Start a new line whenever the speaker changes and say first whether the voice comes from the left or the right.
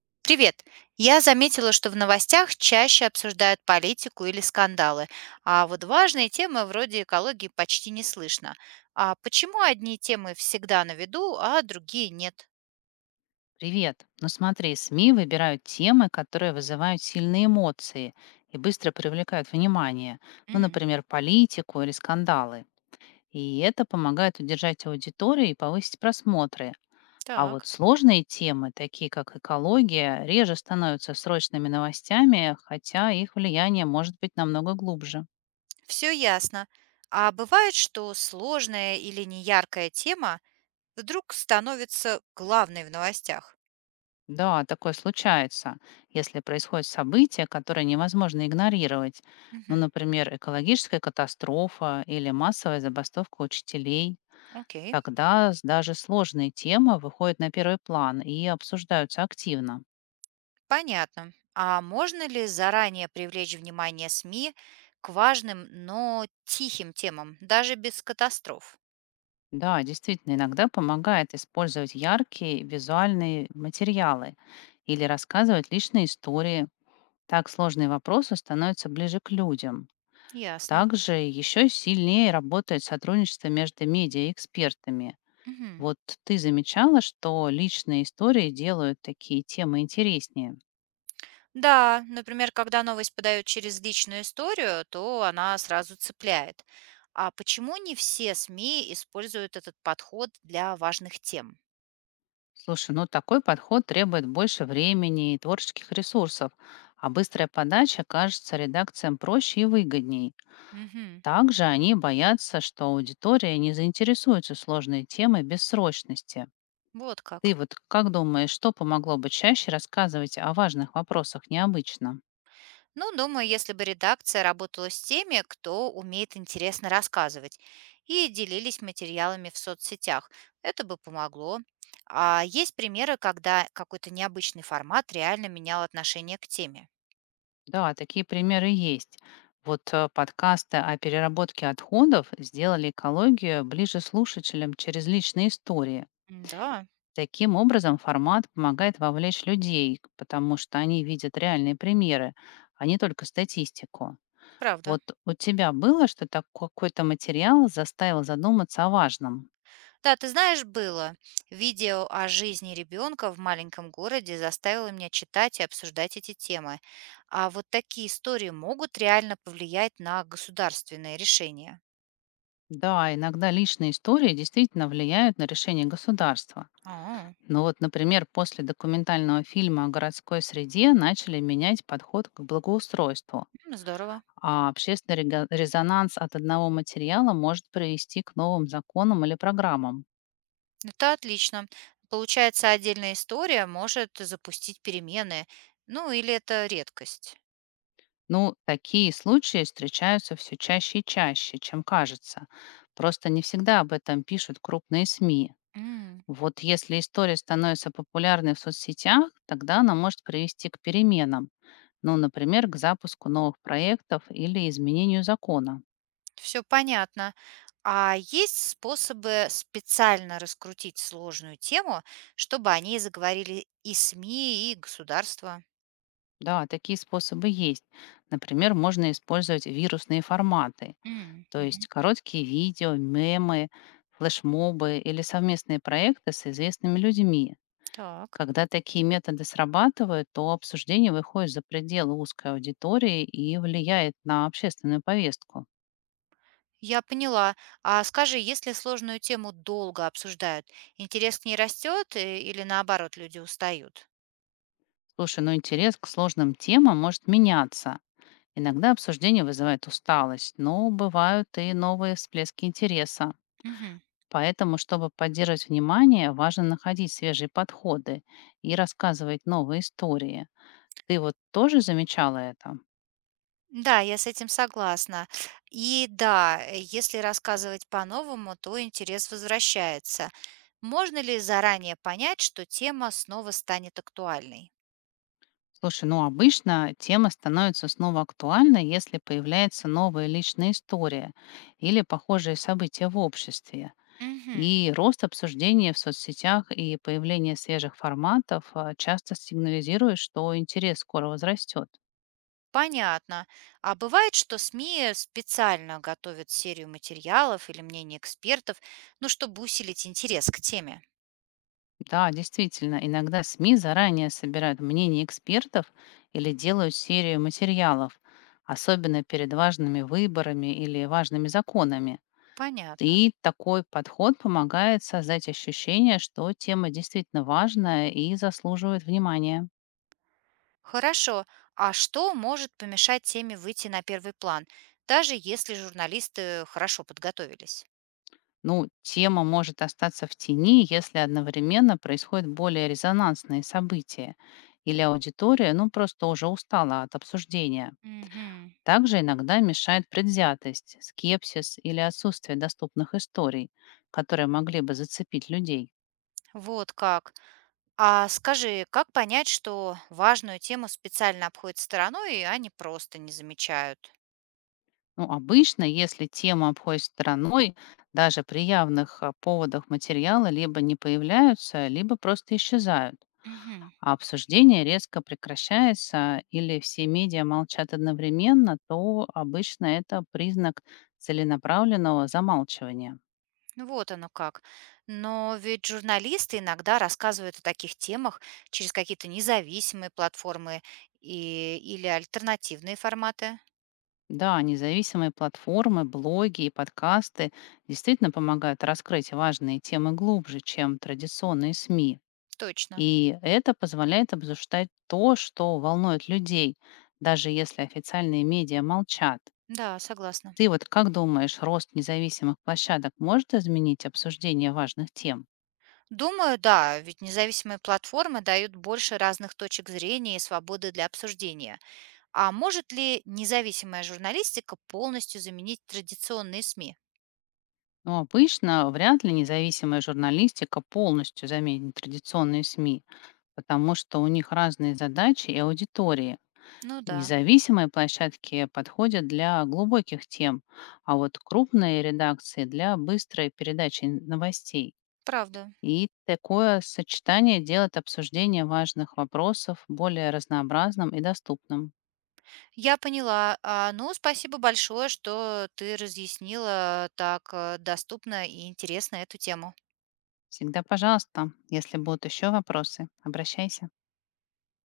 right: Привет! Я заметила, что в новостях чаще обсуждают политику или скандалы, а вот важные темы вроде экологии почти не слышно. А почему одни темы всегда на виду, а другие нет?
left: Привет. Ну смотри, СМИ выбирают темы, которые вызывают сильные эмоции и быстро привлекают внимание. Ну,
right: М,
left: например, политику или скандалы. И это помогает удержать аудиторию и повысить просмотры. А вот
right: так,
left: сложные темы, такие как экология, реже становятся срочными новостями, хотя их влияние может быть намного глубже.
right: все ясно. А бывает, что сложная или неяркая тема вдруг становится главной в новостях?
left: Да, такое случается, если происходит событие, которое невозможно игнорировать. Ну,
right: Мгм,
left: например, экологическая катастрофа или массовая забастовка учителей.
right: окей.
left: Тогда даже сложные темы выходят на первый план и обсуждаются активно.
right: Понятно. А можно ли заранее привлечь внимание СМИ к важным, но тихим темам, даже без катастроф?
left: Да, действительно, иногда помогает использовать яркие визуальные материалы или рассказывать личные истории. Так сложные вопросы становятся ближе к людям.
right: Ясно.
left: Также еще сильнее работает сотрудничество между медиа и экспертами.
right: Мгм.
left: Вот ты замечала, что личные истории делают такие темы интереснее.
right: Да, например, когда новость подают через личную историю, то она сразу цепляет. А почему не все СМИ используют этот подход для важных тем?
left: Слушай, ну такой подход требует больше времени и творческих ресурсов, а быстрая подача кажется редакциям проще и выгодней.
right: Мгм.
left: Также они боятся, что аудитория не заинтересуется сложной темой без срочности.
right: Вот
left: Ты
right: как.
left: вот как думаешь, что помогло бы чаще рассказывать о важных вопросах необычно?
right: Ну, думаю, если бы редакция работала с теми, кто умеет интересно рассказывать, и делились материалами в соцсетях, это бы помогло. А есть примеры, когда какой-то необычный формат реально менял отношение к теме.
left: Да, такие примеры есть. Вот подкасты о переработке отходов сделали экологию ближе слушателям через личные истории.
right: М, да,
left: Таким образом, формат помогает вовлечь людей, потому что они видят реальные примеры, а не только статистику.
right: правда.
left: Вот у тебя было, что какой-то материал заставил задуматься о важном?
right: Да, ты знаешь, было. Видео о жизни ребенка в маленьком городе заставило меня читать и обсуждать эти темы. А вот такие истории могут реально повлиять на государственные решения.
left: Да, иногда личные истории действительно влияют на решение государства.
right: А,
left: Ну вот, например, после документального фильма о городской среде начали менять подход к благоустройству,
right: м, здорово.
left: а общественный резонанс от одного материала может привести к новым законам или программам.
right: Это отлично. Получается, отдельная история может запустить перемены. Ну, или это редкость.
left: Ну, такие случаи встречаются все чаще и чаще, чем кажется. Просто не всегда об этом пишут крупные СМИ. Вот если история становится популярной в соцсетях, тогда она может привести к переменам, ну, например, к запуску новых проектов или изменению закона.
right: Все понятно. А есть способы специально раскрутить сложную тему, чтобы о ней заговорили и СМИ, и государство?
left: Да, такие способы есть. Например, можно использовать вирусные форматы,
right: М,
left: то
right: мгм.
left: есть короткие видео, мемы, флешмобы или совместные проекты с известными людьми.
right: Так.
left: Когда такие методы срабатывают, то обсуждение выходит за пределы узкой аудитории и влияет на общественную повестку.
right: Я поняла. А скажи, если сложную тему долго обсуждают, интерес к ней растет или наоборот люди устают?
left: Слушай, ну интерес к сложным темам может меняться. Иногда обсуждение вызывает усталость, но бывают и новые всплески интереса.
right: Мгм.
left: Поэтому, чтобы поддерживать внимание, важно находить свежие подходы и рассказывать новые истории. Ты вот тоже замечала это?
right: Да, я с этим согласна. И да, если рассказывать по-новому, то интерес возвращается. Можно ли заранее понять, что тема снова станет актуальной?
left: Слушай, ну обычно тема становится снова актуальной, если появляется новая личная история или похожие события в обществе.
right: Мгм.
left: И рост обсуждения в соцсетях и появление свежих форматов часто сигнализирует, что интерес скоро возрастет.
right: Понятно. А бывает, что СМИ специально готовят серию материалов или мнений экспертов, ну, чтобы усилить интерес к теме?
left: Да, действительно, иногда СМИ заранее собирают мнение экспертов или делают серию материалов, особенно перед важными выборами или важными законами.
right: Понятно.
left: И такой подход помогает создать ощущение, что тема действительно важная и заслуживает внимания.
right: Хорошо. А что может помешать теме выйти на первый план, даже если журналисты хорошо подготовились?
left: Ну, тема может остаться в тени, если одновременно происходят более резонансные события, или аудитория, ну, просто уже устала от обсуждения.
right: Мгм.
left: Также иногда мешает предвзятость, скепсис или отсутствие доступных историй, которые могли бы зацепить людей.
right: Вот как. А скажи, как понять, что важную тему специально обходят стороной, и они просто не замечают?
left: Ну, обычно, если тему обходит стороной, даже при явных поводах материала либо не появляются, либо просто исчезают.
right: Мгм.
left: А обсуждение резко прекращается или все медиа молчат одновременно, то обычно это признак целенаправленного замалчивания.
right: Ну, вот оно как. Но ведь журналисты иногда рассказывают о таких темах через какие-то независимые платформы и, или альтернативные форматы.
left: Да, независимые платформы, блоги и подкасты действительно помогают раскрыть важные темы глубже, чем традиционные СМИ.
right: Точно.
left: И это позволяет обсуждать то, что волнует людей, даже если официальные медиа молчат.
right: Да, согласна.
left: Ты вот как думаешь, рост независимых площадок может изменить обсуждение важных тем?
right: Думаю, да, ведь независимые платформы дают больше разных точек зрения и свободы для обсуждения. А может ли независимая журналистика полностью заменить традиционные СМИ?
left: Ну, обычно вряд ли независимая журналистика полностью заменит традиционные СМИ, потому что у них разные задачи и аудитории.
right: Ну да,
left: Независимые площадки подходят для глубоких тем, а вот крупные редакции для быстрой передачи новостей.
right: правда.
left: И такое сочетание делает обсуждение важных вопросов более разнообразным и доступным.
right: Я поняла. А, ну, спасибо большое, что ты разъяснила так доступно и интересно эту тему.
left: Всегда, пожалуйста, если будут еще вопросы, обращайся.